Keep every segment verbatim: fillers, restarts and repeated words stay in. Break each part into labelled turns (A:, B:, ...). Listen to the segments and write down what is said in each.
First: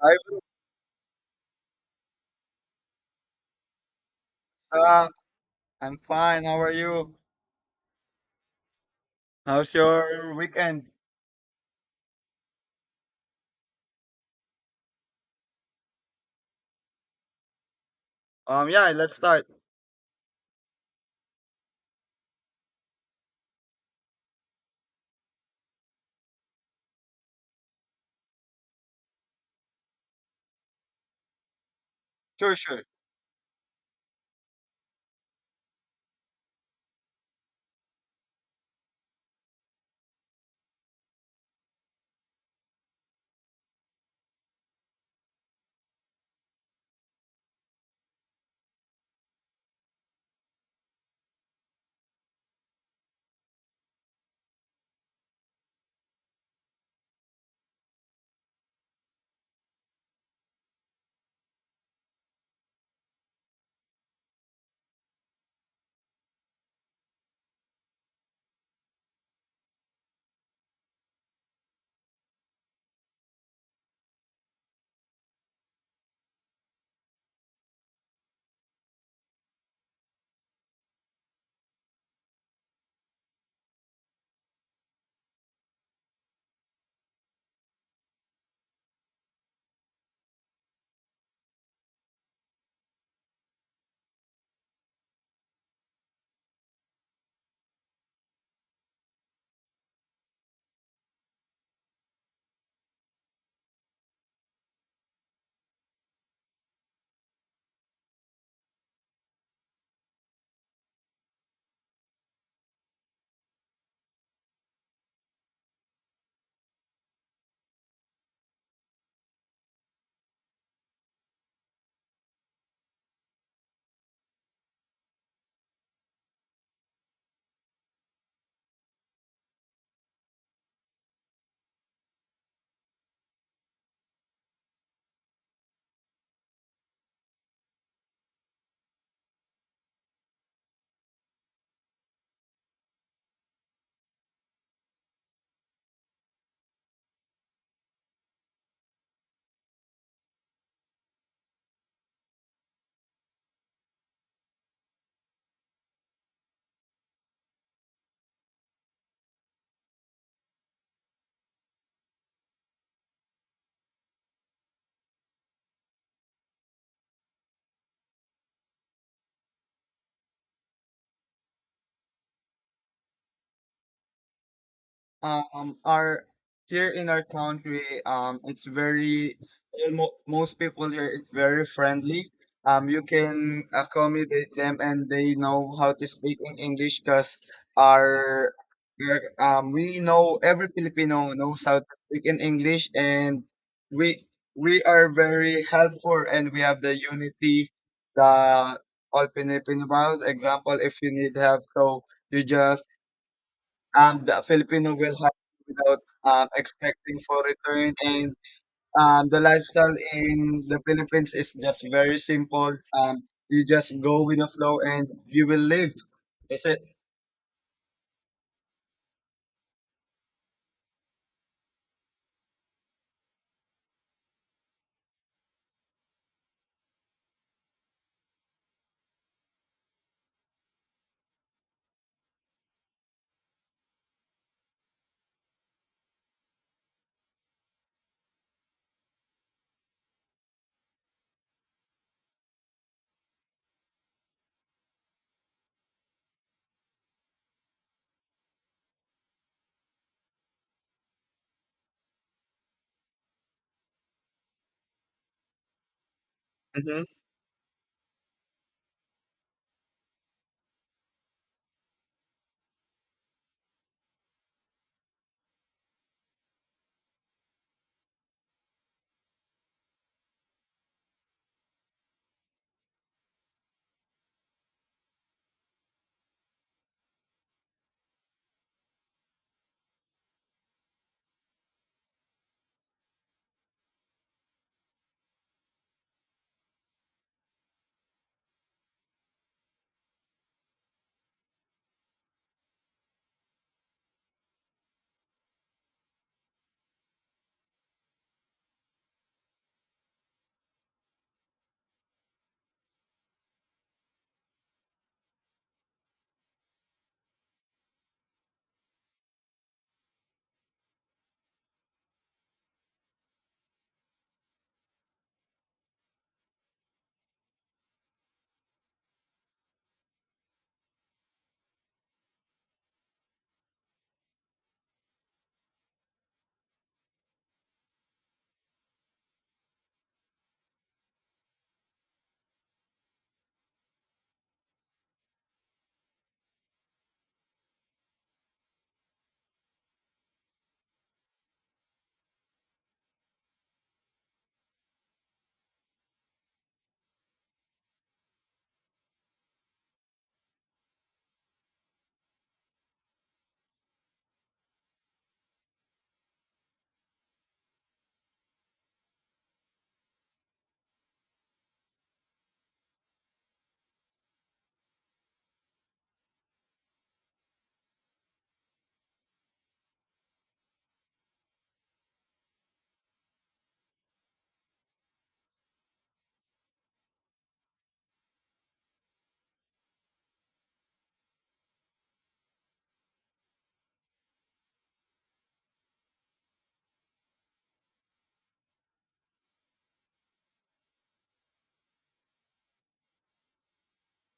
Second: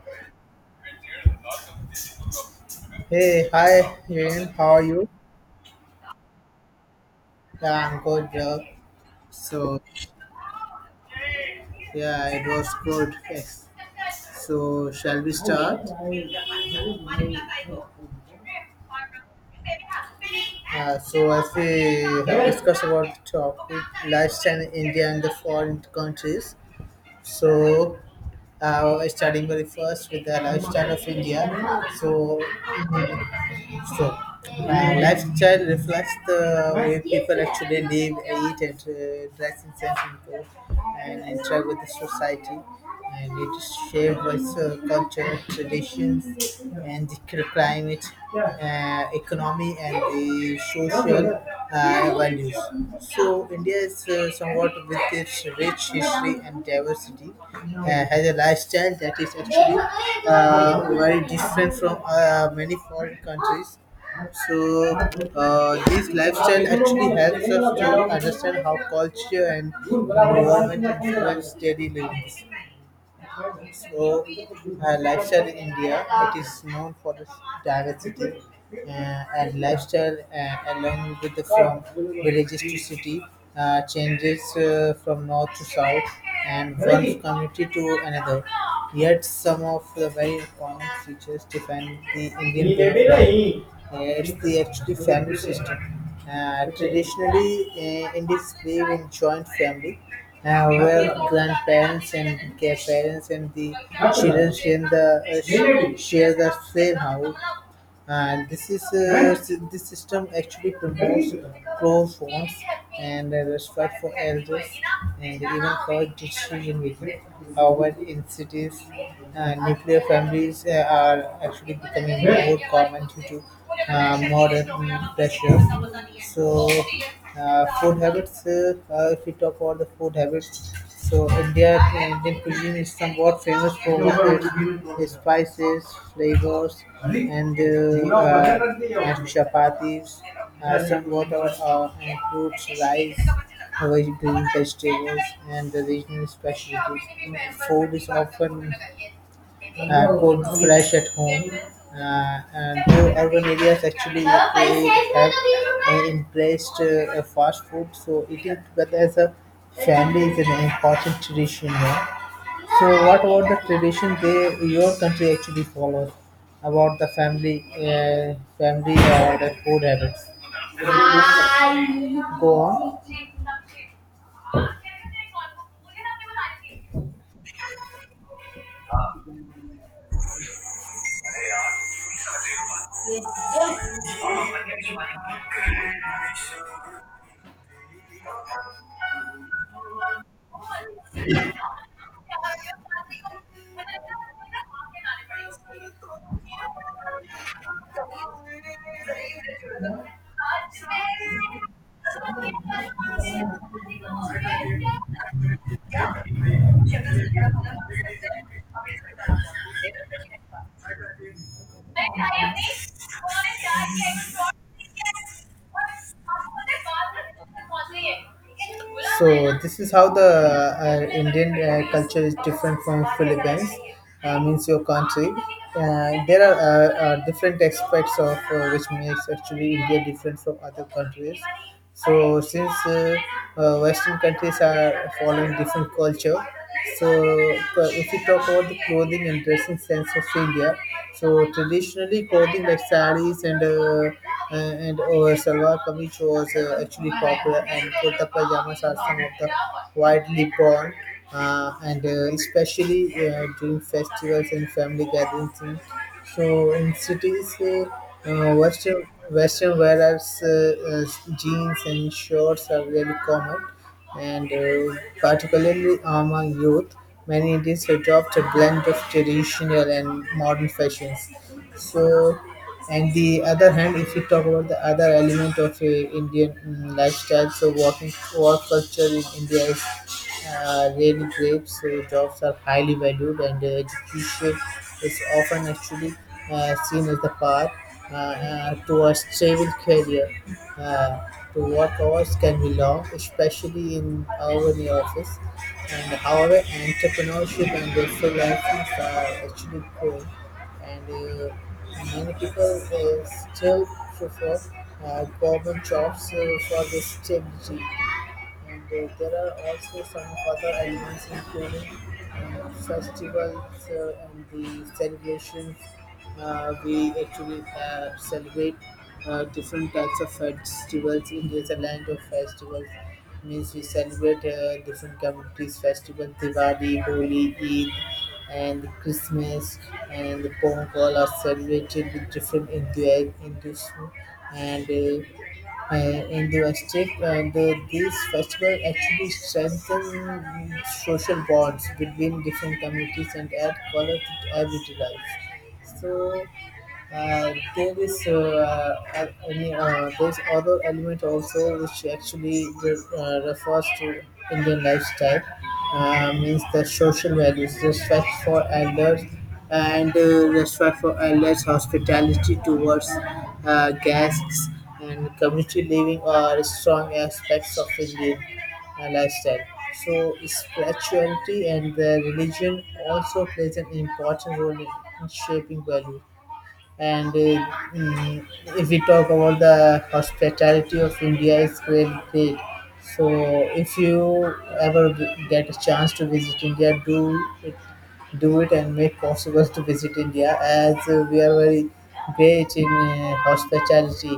A: Hi,
B: Hey, hi, Jane. How are
A: what's
B: you?
A: up? I'm fine. How are you?
B: Yeah, I'm good. Yeah.
A: How's
B: So,
A: your weekend?
B: yeah, it was good. Yes. So, shall we start?
A: Um, yeah, let's start.
B: Uh, so, as we have discussed about the topic, lifestyle in India and the foreign countries. So, uh, starting very first with the lifestyle of India. So,
A: Sure, sure.
B: So, uh, lifestyle reflects the way people actually live, eat, and uh, dress in San Francisco and interact with the society. And it is shaped by uh, culture, traditions, and the cl- climate, uh, economy, and the social uh, values. So, India is uh, somewhat with its rich history and diversity, uh, has a lifestyle that is actually uh, very different from uh, many foreign countries, so uh, this lifestyle actually helps us to understand how culture and environment influence daily living. So, uh, lifestyle in India, it is known for its diversity, uh, and lifestyle uh, along with the from villages to city uh, changes uh, from north to south and one community to another. Yet some of the very common features define the Indian background. Uh, it's the actually family system. Uh, traditionally, uh, Indians live in joint family, uh, well, grandparents and their parents and the children share the uh, sh- share the same house, and this is uh, sy- this system actually promotes pro phones and uh, respect for elders and even for decision making. However, in cities, uh, nuclear families uh, are actually becoming more common due to uh, modern mm, pressures. So, uh, food habits. Uh, uh, if we talk about the food habits, so India Indian cuisine is somewhat famous for its spices, flavors, and uh, uh, and chapatis are somewhat our uh, and fruits, rice, vegetable, vegetables, and the regional specialties. Food is often uh, cooked fresh at home, uh, and though urban areas actually they have uh, embraced uh, a fast food, so eating together as a family is an important tradition here. So, what about the tradition they your country actually follows about the family, uh, family or the food habits? Go on.
A: Um, our here in our country, um, it's very well, mo- most people here is very friendly. Um, you can accommodate them, and they know how to speak in English because our, our um we know every Filipino knows how to speak in English, and we we are very helpful, and we have the unity, the all Filipino. Example, if you need help, so you just um, the Filipino will have without um, expecting for return. And um, the lifestyle in the Philippines is just very simple. Um, you just go with the flow and you will live. That's it.
B: So this is how the uh, Indian uh, culture is different from Philippines. Uh, means your country. Uh, there are uh, uh, different aspects of uh, which makes actually India different from other countries. So since uh, uh, Western countries are following different culture, so uh, if we talk about the clothing and dressing sense of India, so traditionally clothing like saris and uh, uh, and uh, salwar kameez was uh, actually popular, and kurta pajamas are some of the widely worn. Uh, and uh, Especially uh, during festivals and family gatherings. In- So in
A: Mhm.
B: cities, uh, uh, Western Western wearers, uh, uh, jeans and shorts are very common, and uh, particularly among youth, many Indians adopt a blend of traditional and modern fashions. So, and the other hand, if you talk about the other element of uh, Indian mm, lifestyle, so walking, walk culture in India is uh, really great. So jobs are highly valued, and uh, education is often actually uh, seen as the path uh, uh, to a stable career. Uh, to work hours can be long, especially in our in office. And however, entrepreneurship and freelancing are actually growing, and uh, many people uh, still prefer uh, government jobs uh, for the stability, and uh, there are also some other elements including uh, festivals uh, and the celebrations. Uh, we actually uh, celebrate uh, different types of festivals. India is a land of festivals. Means we celebrate uh, different communities' festival, Diwali, Holi, Eid, and Christmas, and the Pongal are celebrated with different enthu- enthusiasm and uh, uh, in the district, and uh, the, these festivals actually strengthen social bonds between different communities and add color to everyday life. So uh, there is uh, uh, any, uh, there's other element also which actually uh, refers to Indian lifestyle, uh, means the social values, respect for elders and uh, respect for elders, hospitality towards uh, guests, and community living are strong aspects of Indian uh, lifestyle. So spirituality and the religion also plays an important role in in shaping value, and uh, mm, if we talk about the hospitality of India, it's great, great. So if you ever g- get a chance to visit India, do it, do it, and make possible to visit India as uh, we are very great in uh, hospitality.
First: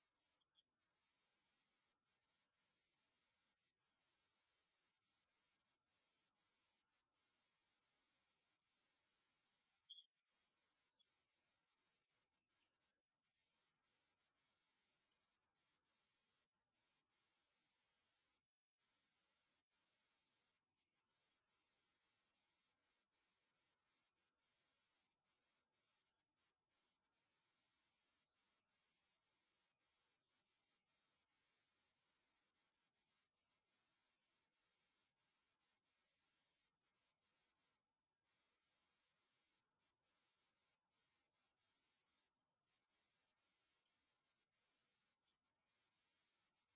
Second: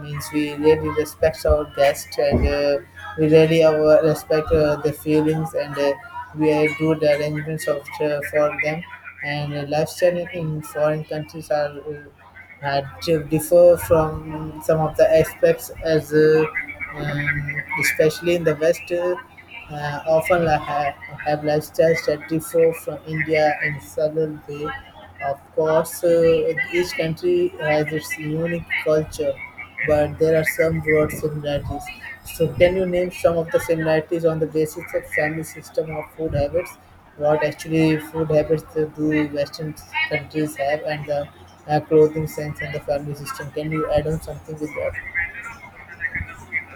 B: Means we really respect our guests, and uh, we really our respect uh, their feelings, and uh, we do the arrangements of uh, for them, and uh, lifestyle in in foreign countries are uh, had to differ from some of the aspects as uh, um, especially in the West. Uh, uh, often la- ha- have lifestyles that differ from India in several way. Of course, uh, each country has its unique culture, but there are some broad similarities. So, can you name some of the similarities on the basis of family system of food habits? What actually food habits do do Western countries have, and the uh, clothing sense and the family system? Can you add on something with that?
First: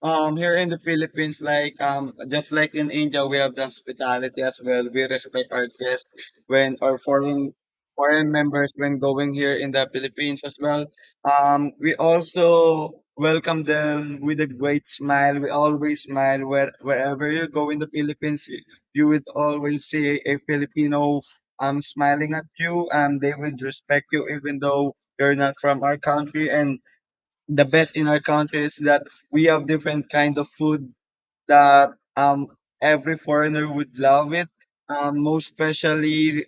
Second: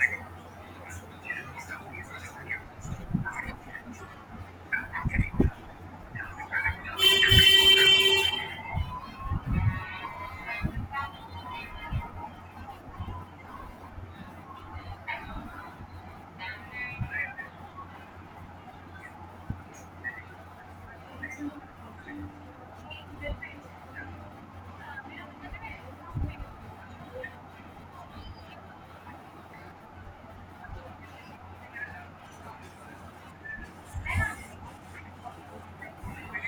A: Um, here in the Philippines, like um, just like in India, we have the hospitality as well. We respect our guests when or foreign foreign members when going here in the Philippines as well. Um, we also welcome them with a great smile. We always smile where wherever you go in the Philippines, you, you would always see a Filipino um smiling at you, and they would respect you even though you're not from our country. And the best in our country is that we have different kind of food that um every foreigner would love it, um most especially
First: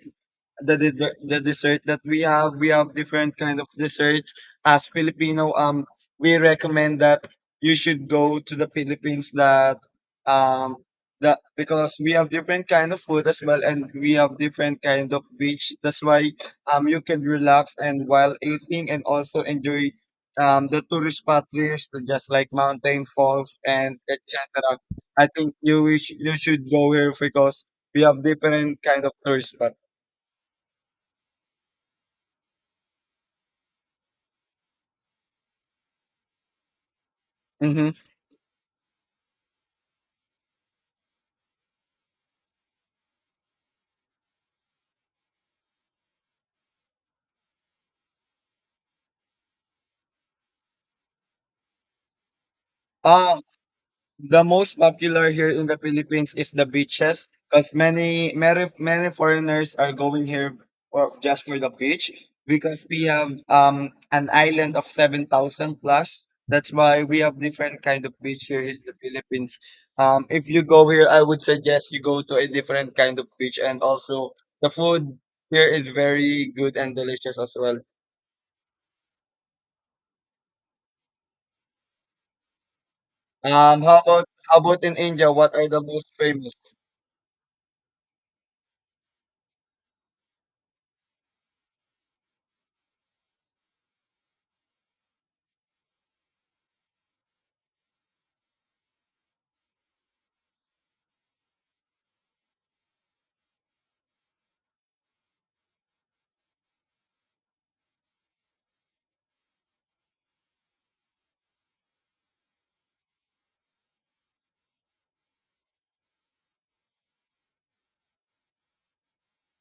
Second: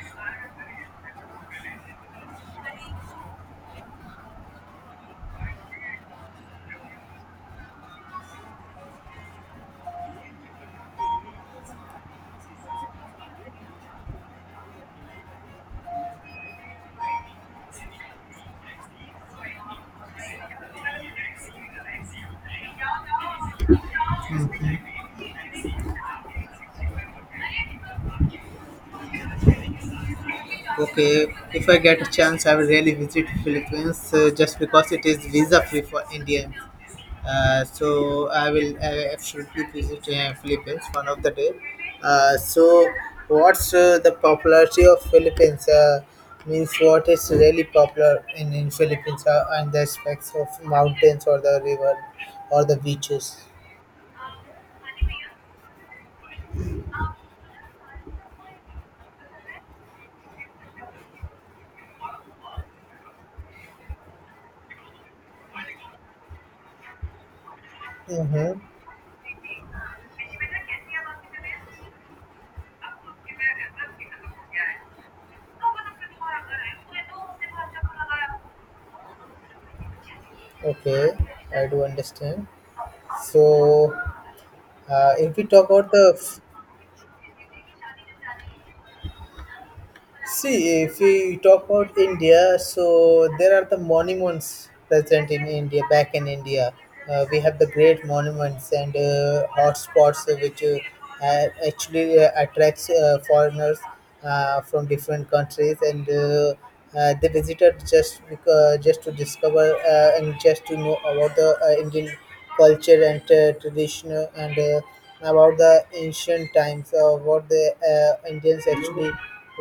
A: the the, the dessert that we have. We have different kind of desserts as Filipino. Um we recommend that you should go to the Philippines, that um that because we have different kind of food as well, and we have different kind of beach. That's why um you can relax and while eating and also enjoy um the tourist spot there, so just like mountain falls and etc. I think you wish you should go here because we have different kind of tourist spot.
B: Okay, if I get a chance, I will really visit Philippines, uh, just because it is visa free for Indians. Uh,
A: Mhm.
B: so I will uh, absolutely visit uh, Philippines one of the day. Uh, so what's uh, the popularity of Philippines? Uh, means what is really popular in in Philippines, uh, and the aspects of mountains or the river or the beaches.
A: Um, the most popular here in the Philippines is the beaches because many, many many foreigners are going here for just for the beach because we have um an island of seven thousand plus. That's why we have different kind of beach
B: Mm-hmm.
A: here in the Philippines. Um, if you go here, I would suggest you go to a different kind of beach, and also the food here is very good and delicious as well.
B: Okay, I do understand.
A: Um,
B: So,
A: how about how about in
B: uh,
A: India?
B: if we
A: What
B: talk
A: are the
B: about
A: most
B: the
A: famous?
B: See, if we talk about India, so there are the monuments present in India, back in India. Uh, we have the great monuments and uh, hotspots uh, which uh, a- actually uh, attracts uh, foreigners uh, from different countries, and uh, uh, they visited just because, just to discover uh, and just to know about the uh, Indian culture and uh, tradition, and uh, about the ancient times, uh, what the uh, Indians actually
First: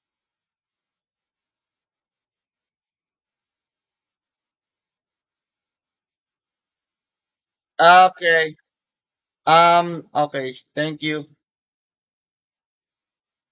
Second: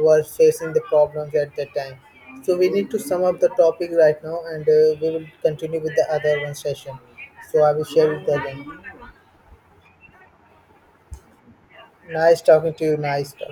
B: were facing the problems at that time. So we need to sum up the topic right now, and uh, we will continue with the other one session. So I will share it
A: Okay.
B: again.
A: Um, okay. Thank you.
B: Nice talking to you, nice talk.